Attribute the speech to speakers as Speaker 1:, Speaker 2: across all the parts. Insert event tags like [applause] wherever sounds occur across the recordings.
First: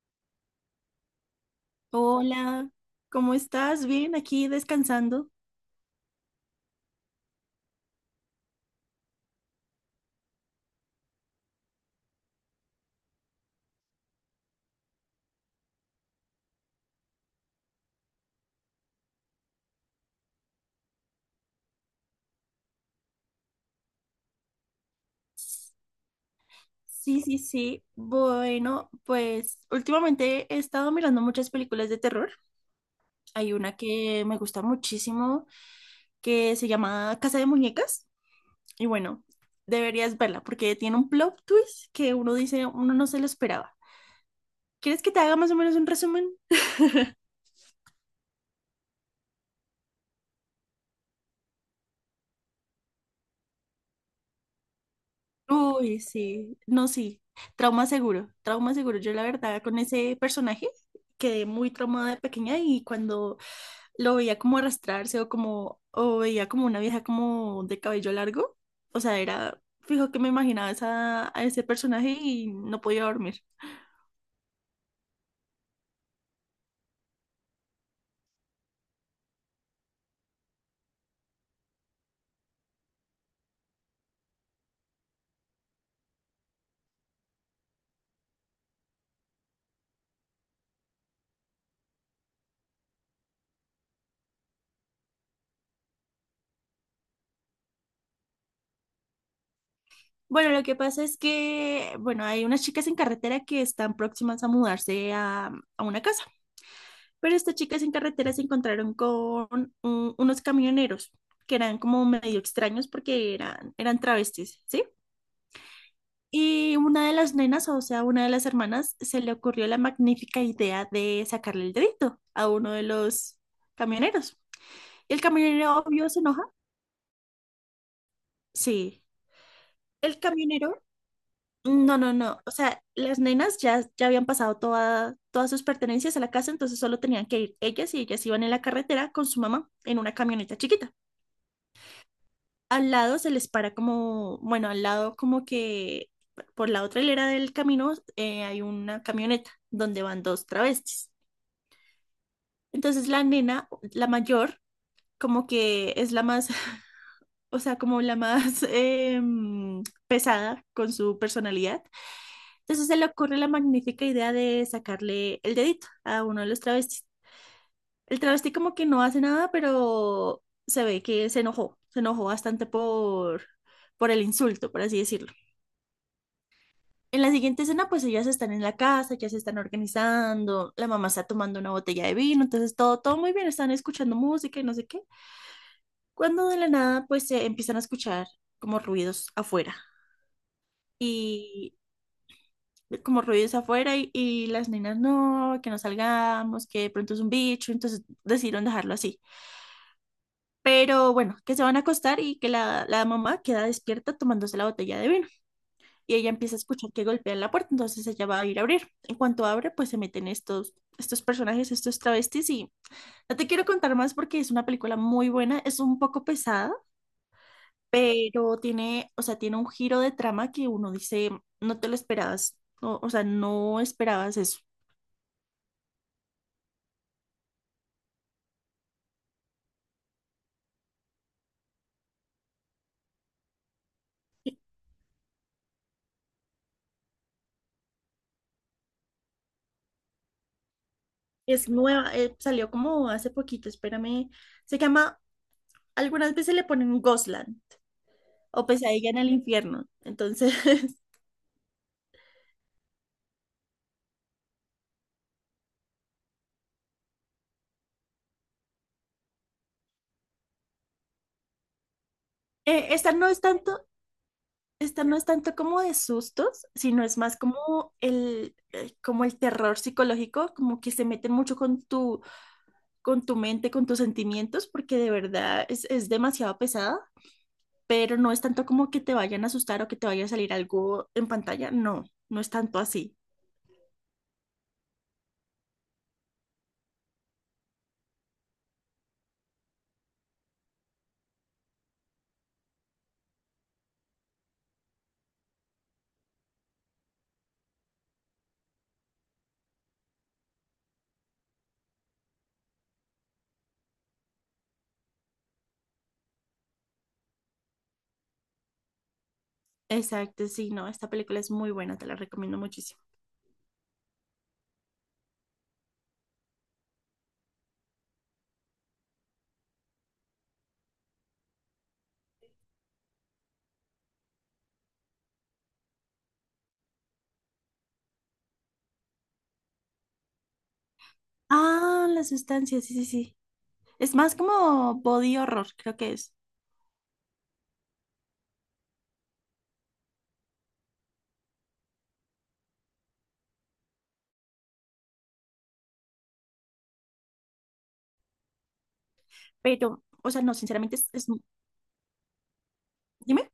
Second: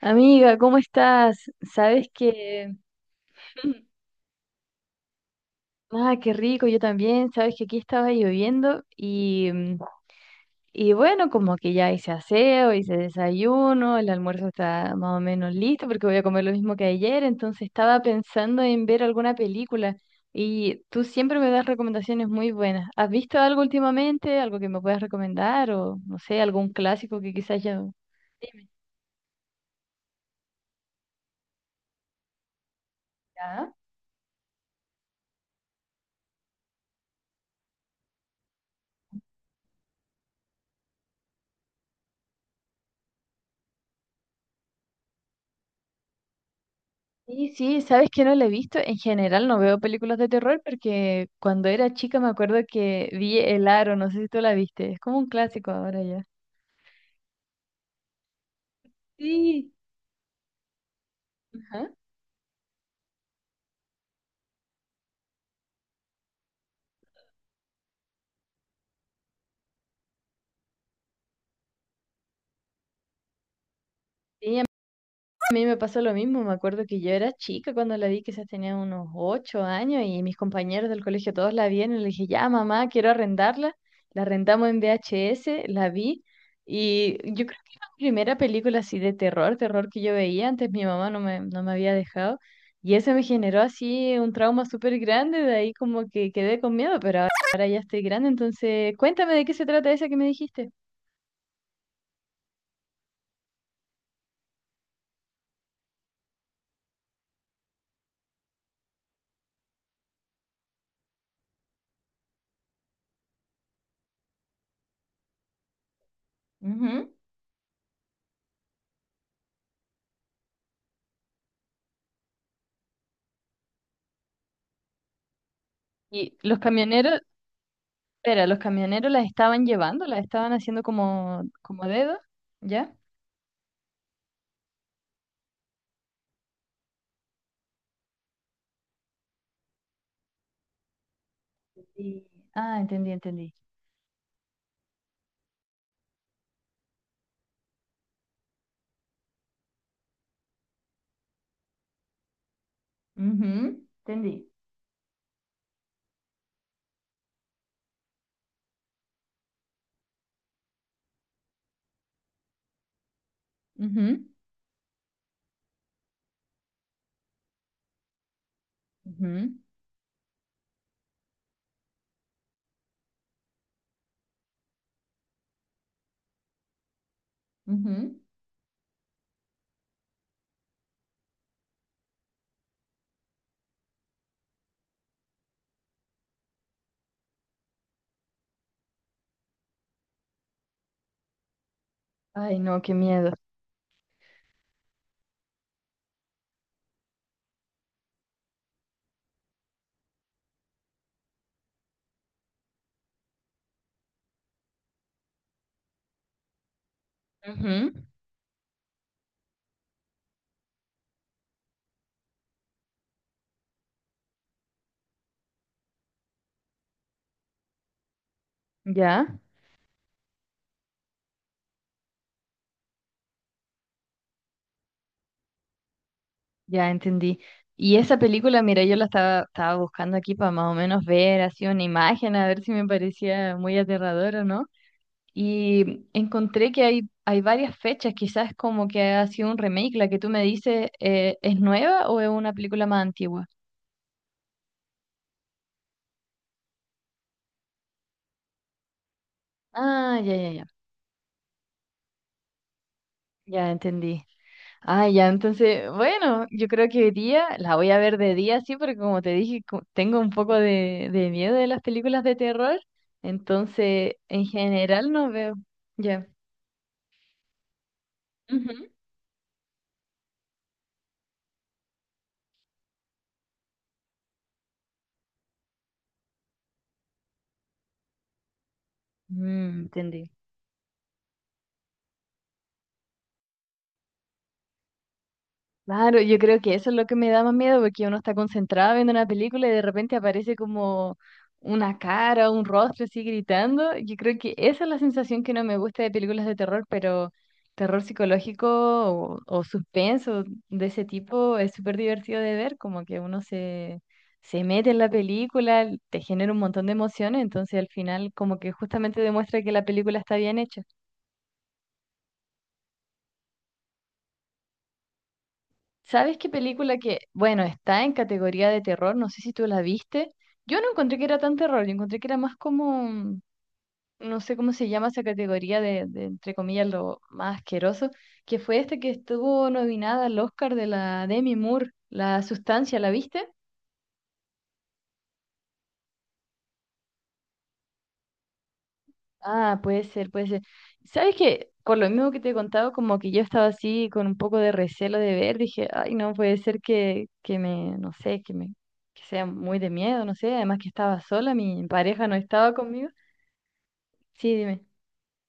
Speaker 1: Amiga, ¿cómo estás? Sabes
Speaker 2: Hola,
Speaker 1: que...
Speaker 2: ¿cómo estás?
Speaker 1: [laughs]
Speaker 2: Bien, aquí descansando.
Speaker 1: Ah, qué rico, yo también. Sabes que aquí estaba lloviendo y bueno, como que ya hice aseo, hice desayuno, el almuerzo está más o menos listo porque voy a comer lo mismo que ayer, entonces estaba pensando en ver alguna película y tú siempre me das recomendaciones muy buenas. ¿Has visto algo últimamente? ¿Algo que me puedas recomendar o no sé, algún clásico
Speaker 2: Sí,
Speaker 1: que
Speaker 2: sí,
Speaker 1: quizás ya...
Speaker 2: sí.
Speaker 1: Dime.
Speaker 2: Bueno, pues últimamente he estado mirando muchas películas de terror. Hay
Speaker 1: ¿Ya?
Speaker 2: una que me gusta muchísimo que se llama Casa de Muñecas. Y bueno, deberías verla porque tiene un plot twist que uno dice, uno no se lo esperaba. ¿Quieres que te haga más o menos un resumen?
Speaker 1: Sí, sí, sabes que no la he visto. En general no veo películas de terror porque cuando era chica me acuerdo que vi El Aro, no sé si tú la viste. Es como un clásico
Speaker 2: Uy,
Speaker 1: ahora ya.
Speaker 2: sí, no, sí, trauma seguro, trauma seguro. Yo la verdad
Speaker 1: Sí.
Speaker 2: con ese personaje quedé muy
Speaker 1: Ajá.
Speaker 2: traumada de pequeña y cuando lo veía como arrastrarse o como, o veía como una vieja como de cabello largo, o sea, era, fijo que me imaginaba esa, a ese personaje y no podía dormir.
Speaker 1: Sí, a mí me pasó lo mismo, me acuerdo que yo era chica cuando la vi, quizás tenía unos 8 años y mis compañeros del colegio todos la vieron y le dije, ya mamá, quiero arrendarla. La arrendamos en VHS, la vi y yo creo que era la primera película así de terror, terror que yo veía, antes mi mamá no me había dejado y eso me generó así un trauma súper grande, de ahí como que quedé con miedo, pero ahora, ahora ya estoy grande, entonces cuéntame de qué se trata esa que me dijiste.
Speaker 2: Bueno, lo que pasa es que, bueno, hay unas chicas en carretera que están próximas a mudarse a una casa. Pero estas chicas en carretera se encontraron con unos camioneros que eran como medio extraños porque eran, eran travestis, ¿sí?
Speaker 1: Ujú.
Speaker 2: Y una de las nenas, o sea, una de las hermanas, se le ocurrió la magnífica idea de sacarle el dedito a uno de los camioneros. Y el
Speaker 1: Y los
Speaker 2: camionero, obvio,
Speaker 1: camioneros,
Speaker 2: se enoja.
Speaker 1: Pero los camioneros las estaban llevando,
Speaker 2: Sí.
Speaker 1: las estaban haciendo
Speaker 2: El
Speaker 1: como
Speaker 2: camionero,
Speaker 1: dedo, ¿ya?
Speaker 2: no, no, no. O sea, las nenas ya, ya habían pasado toda, todas sus pertenencias a la casa, entonces solo tenían que ir ellas y ellas iban en la carretera con su mamá en una camioneta chiquita.
Speaker 1: Y- Ah, entendí, entendí.
Speaker 2: Al lado se les para como, bueno, al lado como que por la otra hilera del camino hay una camioneta donde van dos travestis.
Speaker 1: Ujú,
Speaker 2: Entonces
Speaker 1: entendí.
Speaker 2: la nena, la mayor, como que es la más, [laughs] o sea, como la más pesada con su personalidad.
Speaker 1: Ujú,
Speaker 2: Entonces se le ocurre la magnífica idea de sacarle el dedito a uno de los travestis.
Speaker 1: ujú,
Speaker 2: El travesti como que no hace nada, pero se ve que se enojó bastante por el insulto, por así decirlo.
Speaker 1: ujú.
Speaker 2: En la siguiente escena, pues ellas están en la casa, ya se están organizando, la mamá está tomando una botella de vino, entonces todo, todo muy bien, están escuchando música y no sé qué. Cuando de la nada, pues se empiezan a escuchar como ruidos afuera
Speaker 1: Ay, no, qué
Speaker 2: y
Speaker 1: miedo.
Speaker 2: como ruidos afuera y las nenas no, que no salgamos, que de pronto es un bicho, entonces decidieron dejarlo así. Pero bueno, que se van a acostar y que la mamá queda despierta tomándose la botella de vino. Y ella
Speaker 1: Ujú,
Speaker 2: empieza a escuchar que golpean la puerta, entonces ella va a ir a abrir. En cuanto abre, pues se meten estos, estos personajes, estos travestis y no te quiero contar más porque es una película muy buena, es un poco pesada,
Speaker 1: ya,
Speaker 2: pero tiene, o sea, tiene un giro de trama que uno dice, no te lo esperabas, no, o sea, no esperabas eso.
Speaker 1: ya entendí. Y esa película, mira, yo la estaba buscando aquí para más o menos ver así una imagen, a ver si me parecía muy aterradora, ¿no? Y encontré que hay varias fechas, quizás como que ha sido un remake, la que tú me dices, ¿es nueva o es una película más
Speaker 2: Es
Speaker 1: antigua?
Speaker 2: nueva, salió como hace poquito, espérame, se llama, algunas veces le ponen Gosland o
Speaker 1: Ah, ya,
Speaker 2: pesadilla
Speaker 1: ya,
Speaker 2: en
Speaker 1: ya,
Speaker 2: el infierno, entonces… [laughs]
Speaker 1: ya entendí. Ah, ya, entonces, bueno, yo creo que hoy día la voy a ver de día, sí, porque como te dije, tengo un poco de miedo de las películas de terror, entonces en
Speaker 2: Esta no es
Speaker 1: general
Speaker 2: tanto.
Speaker 1: no veo. Ya.
Speaker 2: Esta no es tanto como de sustos, sino es más
Speaker 1: Ujú.
Speaker 2: como el terror psicológico, como que se meten mucho con tu mente, con tus sentimientos, porque de verdad es demasiado pesada, pero no es
Speaker 1: Mm,
Speaker 2: tanto como
Speaker 1: entendí.
Speaker 2: que te vayan a asustar o que te vaya a salir algo en pantalla, no, no es tanto así.
Speaker 1: Claro, yo creo que eso es lo que me da más miedo, porque uno está concentrado viendo una película y de repente aparece como una cara, un rostro así gritando. Yo creo que esa es la sensación que no me gusta de películas de terror, pero terror psicológico o suspenso de ese tipo es súper divertido de ver, como que uno se, se mete en la película, te genera un montón de emociones, entonces al final como que justamente demuestra que la película está bien hecha.
Speaker 2: Exacto, sí, no, esta película es muy buena, te la recomiendo muchísimo.
Speaker 1: ¿Sabes qué película que, bueno, está en categoría de terror? No sé si tú la viste. Yo no encontré que era tan terror, yo encontré que era más como, no sé cómo se llama esa categoría de, entre comillas, lo más asqueroso, que fue este que estuvo nominada al Oscar de la Demi Moore, La Sustancia, ¿la viste?
Speaker 2: Ah, la sustancia, sí, sí, sí. Es más como body horror, creo que es.
Speaker 1: Ah, puede ser, puede ser. ¿Sabes qué? Por lo mismo que te he contado, como que yo estaba así con un poco de recelo de ver, dije, ay, no puede ser que me, no sé, que me, que sea muy de miedo, no sé, además que estaba sola,
Speaker 2: Pero,
Speaker 1: mi
Speaker 2: o
Speaker 1: pareja no
Speaker 2: sea, no,
Speaker 1: estaba
Speaker 2: sinceramente es,
Speaker 1: conmigo.
Speaker 2: es...
Speaker 1: Sí, dime.
Speaker 2: dime.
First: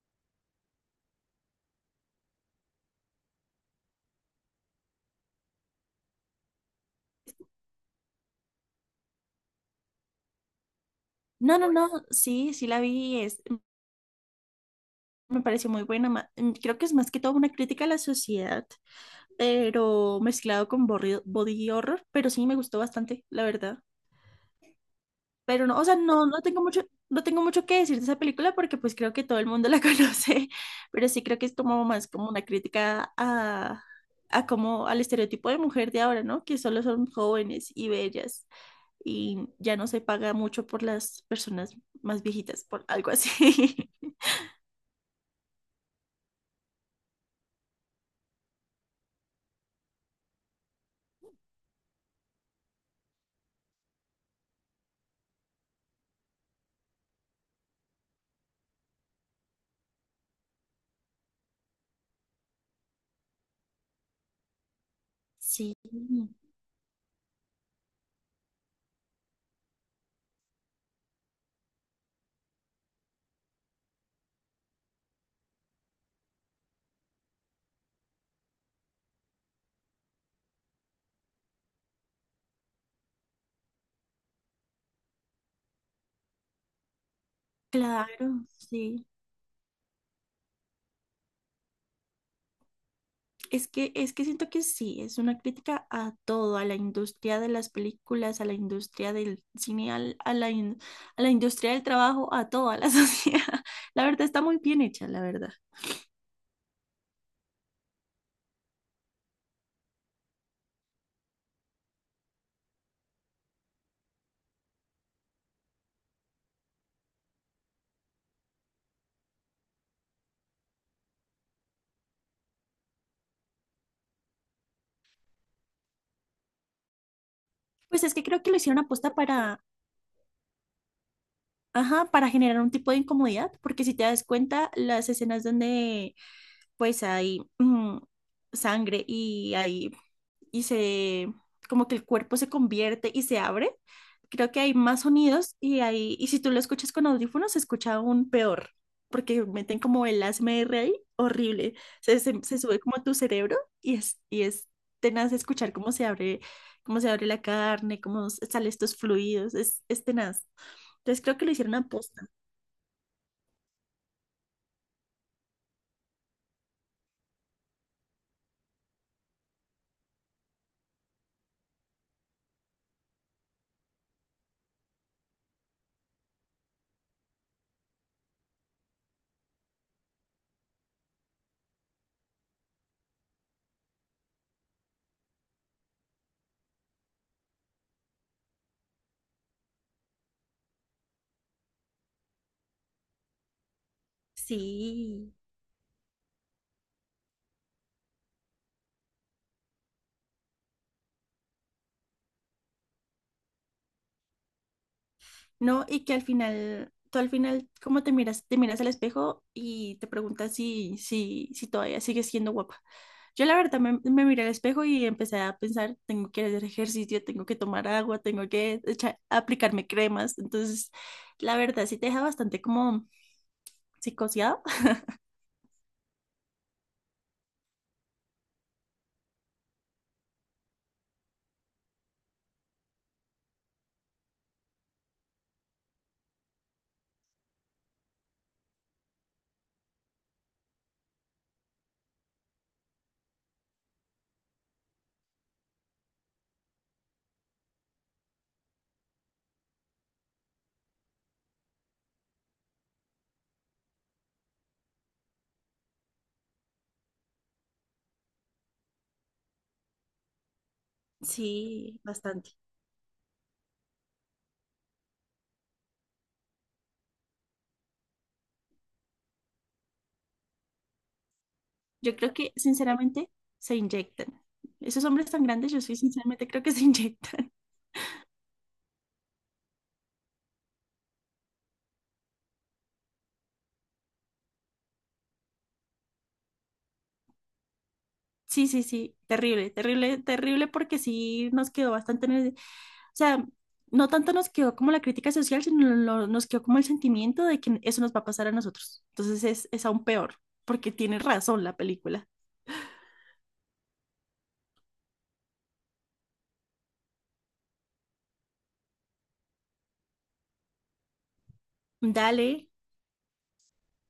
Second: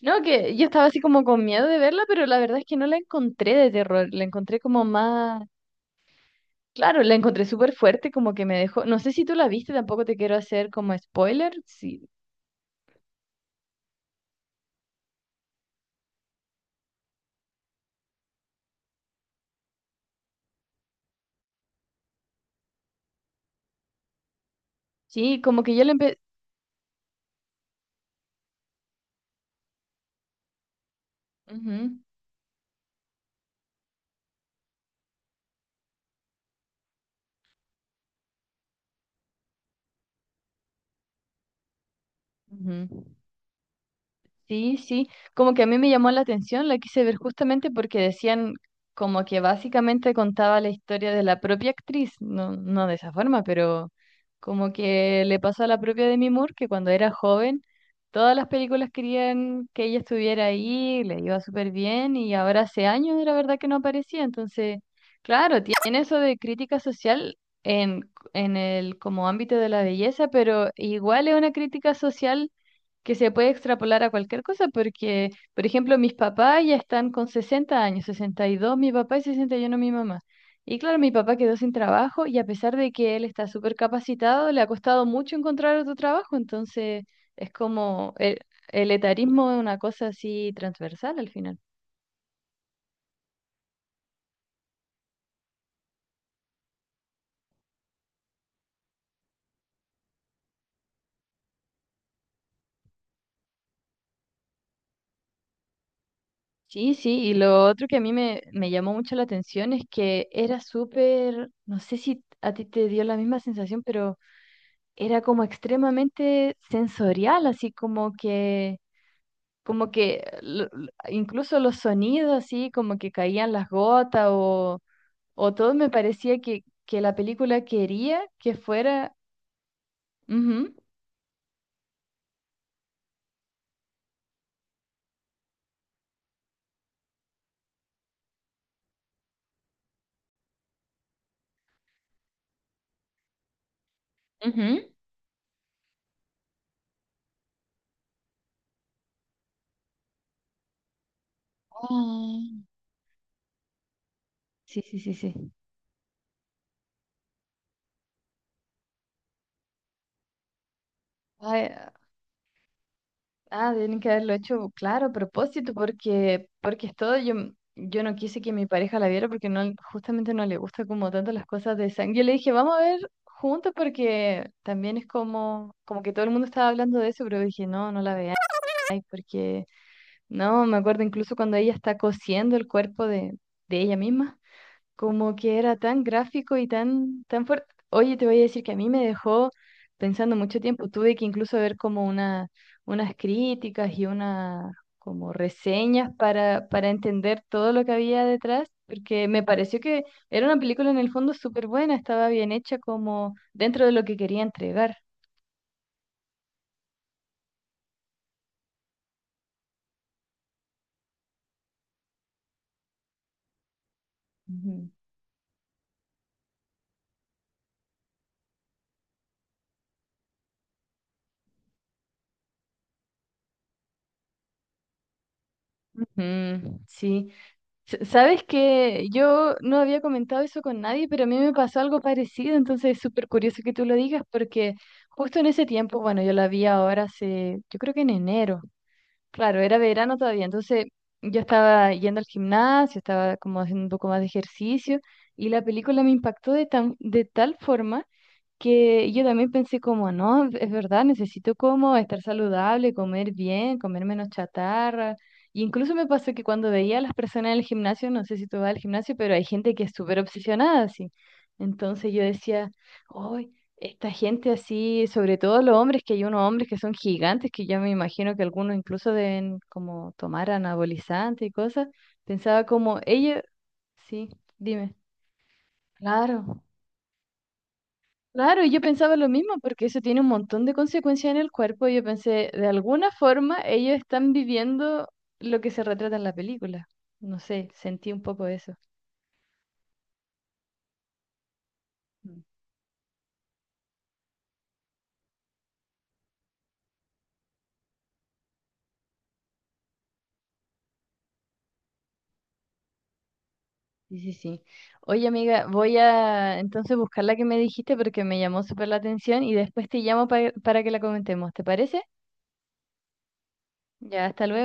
Speaker 1: No, que yo estaba así como con miedo de verla, pero la verdad es que no la encontré de terror, la encontré como más, claro, la encontré súper fuerte, como que me dejó, no sé si tú la viste, tampoco te quiero hacer como spoiler,
Speaker 2: No, no, no,
Speaker 1: sí,
Speaker 2: sí, sí la vi, es, me pareció muy buena. Creo que es más que todo una crítica a la sociedad, pero mezclado con body horror, pero sí me gustó bastante, la verdad.
Speaker 1: sí, como
Speaker 2: Pero
Speaker 1: que
Speaker 2: no, o
Speaker 1: yo la
Speaker 2: sea,
Speaker 1: empecé...
Speaker 2: no, no tengo mucho, no tengo mucho que decir de esa película porque pues creo que todo el mundo la [laughs] conoce, pero sí creo que es como más como una crítica a como al estereotipo de mujer de ahora, ¿no? Que solo son jóvenes y bellas y ya no se paga mucho por las personas más viejitas, por algo así. [laughs]
Speaker 1: Sí, sí, como que a mí me llamó la atención, la quise ver justamente porque decían como que básicamente contaba la historia de la propia actriz, no, no de esa forma, pero como que le pasó a la propia Demi Moore que cuando era joven todas las películas querían que ella estuviera ahí, le iba súper bien y ahora hace años la verdad que no aparecía, entonces, claro,
Speaker 2: Sí,
Speaker 1: tiene eso de crítica social en el como ámbito de la belleza, pero igual es una crítica social que se puede extrapolar a cualquier cosa, porque, por ejemplo, mis papás ya están con 60 años, 62 mi papá y 61 mi mamá. Y claro, mi papá quedó sin trabajo y a pesar de que él está súper capacitado, le ha costado mucho encontrar otro trabajo, entonces es como el,
Speaker 2: claro,
Speaker 1: el
Speaker 2: sí.
Speaker 1: etarismo es una cosa así transversal al final.
Speaker 2: Es que siento que sí, es una crítica a todo, a la industria de las películas, a la industria del cine, a la industria del trabajo, a toda la [laughs] sociedad. La verdad está muy bien hecha, la verdad.
Speaker 1: Sí, sí, y lo otro que a mí me llamó mucho la atención es que era súper, no sé si a ti te dio la misma sensación, pero era como extremadamente sensorial, así como que incluso los sonidos, así como que caían las gotas o todo me parecía que la película
Speaker 2: Pues es
Speaker 1: quería
Speaker 2: que creo que
Speaker 1: que
Speaker 2: lo hicieron
Speaker 1: fuera...
Speaker 2: aposta para,
Speaker 1: Ujú,
Speaker 2: ajá, para generar un tipo de incomodidad, porque si te das cuenta, las escenas donde pues hay sangre y hay, y se, como que el cuerpo se convierte y se abre. Creo que hay
Speaker 1: ujú.
Speaker 2: más sonidos y hay, y si tú lo escuchas con audífonos, se escucha aún peor, porque meten como el ASMR ahí, horrible. Se, se,
Speaker 1: Ah,
Speaker 2: se sube como a tu cerebro y es
Speaker 1: sí, sí, sí,
Speaker 2: tenaz
Speaker 1: sí.
Speaker 2: escuchar cómo se abre la carne, salen estos fluidos, es tenaz. Entonces creo que lo
Speaker 1: Ay,
Speaker 2: hicieron a posta.
Speaker 1: ah, tienen que haberlo hecho, claro, a propósito, porque, es todo. Yo no quise que mi pareja la viera porque no, justamente no le gusta como tanto las cosas de sangre. Yo le dije, vamos a ver juntos porque también es como, como que todo el mundo estaba hablando de eso, pero dije, no, no la veáis, porque no, me acuerdo incluso cuando ella está cosiendo el cuerpo de ella misma como que era tan gráfico y tan, tan fuerte. Oye, te voy a decir que a mí me dejó pensando mucho tiempo. Tuve que incluso ver como unas críticas y una como
Speaker 2: Sí.
Speaker 1: reseñas para entender todo lo que había detrás, porque me pareció que era una película en el fondo súper buena, estaba bien hecha como dentro de lo que quería entregar.
Speaker 2: No, y que al final, tú al final, ¿cómo te miras? Te miras al espejo y te preguntas si, si, si todavía sigues siendo guapa. Yo la verdad me, me
Speaker 1: Ujú.
Speaker 2: miré al espejo y empecé a pensar, tengo que hacer ejercicio, tengo que tomar agua, tengo que aplicarme cremas. Entonces, la verdad sí te deja bastante como psicoseado. [laughs]
Speaker 1: Ujú, sí, sabes que yo no había comentado eso con nadie, pero a mí me pasó algo parecido, entonces es súper curioso que tú lo digas porque justo en ese tiempo, bueno, yo la vi ahora hace, yo creo que en enero, claro, era verano todavía, entonces yo estaba yendo al gimnasio, estaba como haciendo un poco más de ejercicio y la película me impactó de tal forma que yo también pensé como, no, es verdad, necesito como estar saludable, comer bien, comer menos chatarra. Y incluso me pasó que cuando veía a las personas en el gimnasio, no sé si tú vas al gimnasio, pero hay gente que es súper obsesionada así. Entonces yo
Speaker 2: Sí,
Speaker 1: decía,
Speaker 2: bastante.
Speaker 1: uy, esta gente así, sobre todo los hombres, que hay unos hombres que son gigantes, que yo me imagino que algunos incluso deben como tomar anabolizante y cosas. Pensaba
Speaker 2: Yo creo
Speaker 1: como,
Speaker 2: que
Speaker 1: ellos,
Speaker 2: sinceramente
Speaker 1: sí,
Speaker 2: se inyectan.
Speaker 1: dime,
Speaker 2: Esos hombres tan grandes, yo soy
Speaker 1: claro.
Speaker 2: sinceramente creo que se [laughs] inyectan.
Speaker 1: Claro, y yo pensaba lo mismo, porque eso tiene un montón de consecuencias en el cuerpo. Y yo pensé, de alguna forma, ellos están viviendo lo que se retrata en la película. No sé, sentí un poco eso.
Speaker 2: Sí, sí, sí, terrible, terrible, terrible porque sí nos
Speaker 1: Mm.
Speaker 2: quedó bastante en el- O sea, no tanto nos quedó como la crítica social, sino nos quedó como el sentimiento de que eso nos va a pasar a nosotros. Entonces es aún peor, porque tiene razón la película.
Speaker 1: Sí, sí, sí. Oye, amiga, voy a entonces buscar la que me dijiste porque me llamó súper la atención y después te llamo para que la comentemos. ¿Te parece?
Speaker 2: Dale,
Speaker 1: Ya, hasta luego.